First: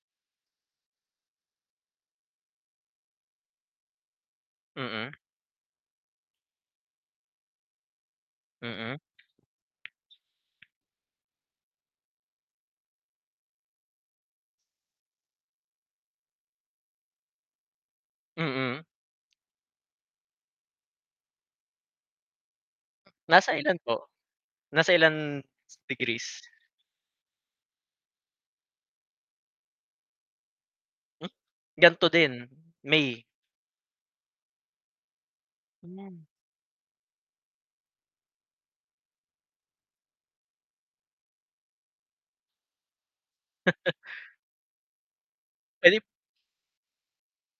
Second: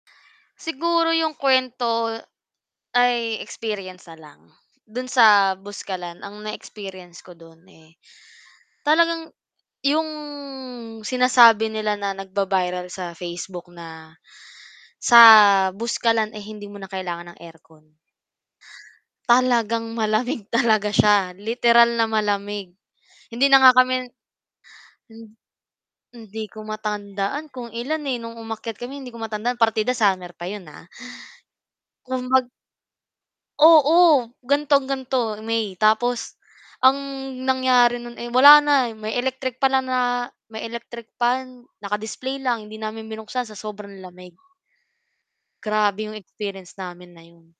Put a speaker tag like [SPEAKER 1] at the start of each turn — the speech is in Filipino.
[SPEAKER 1] Siguro yung kwento ay experience na lang, dun
[SPEAKER 2] Mm.
[SPEAKER 1] sa Buskalan ang na experience ko dun eh,
[SPEAKER 2] Mm.
[SPEAKER 1] talagang yung sinasabi nila na nagba-viral sa Facebook na sa Buskalan eh, hindi mo na kailangan ng aircon.
[SPEAKER 2] Mm.
[SPEAKER 1] Talagang malamig, talaga siya literal na malamig hindi
[SPEAKER 2] Nasa
[SPEAKER 1] na nga
[SPEAKER 2] ilan po,
[SPEAKER 1] kami
[SPEAKER 2] nasa ilang degrees?
[SPEAKER 1] hindi ko matandaan kung ilan eh, nung umakyat kami hindi ko matandaan, partida summer pa yun ah.
[SPEAKER 2] Hm, gan'to
[SPEAKER 1] Kung
[SPEAKER 2] din,
[SPEAKER 1] mag
[SPEAKER 2] May.
[SPEAKER 1] Oo gan'tong-gan'to, May tapos ang nangyari no'n eh, wala na may electric fan lang na may electric fan, naka-display lang hindi namin binuksan sa sobrang lamig.
[SPEAKER 2] Elip
[SPEAKER 1] Grabe yung experience namin na yun.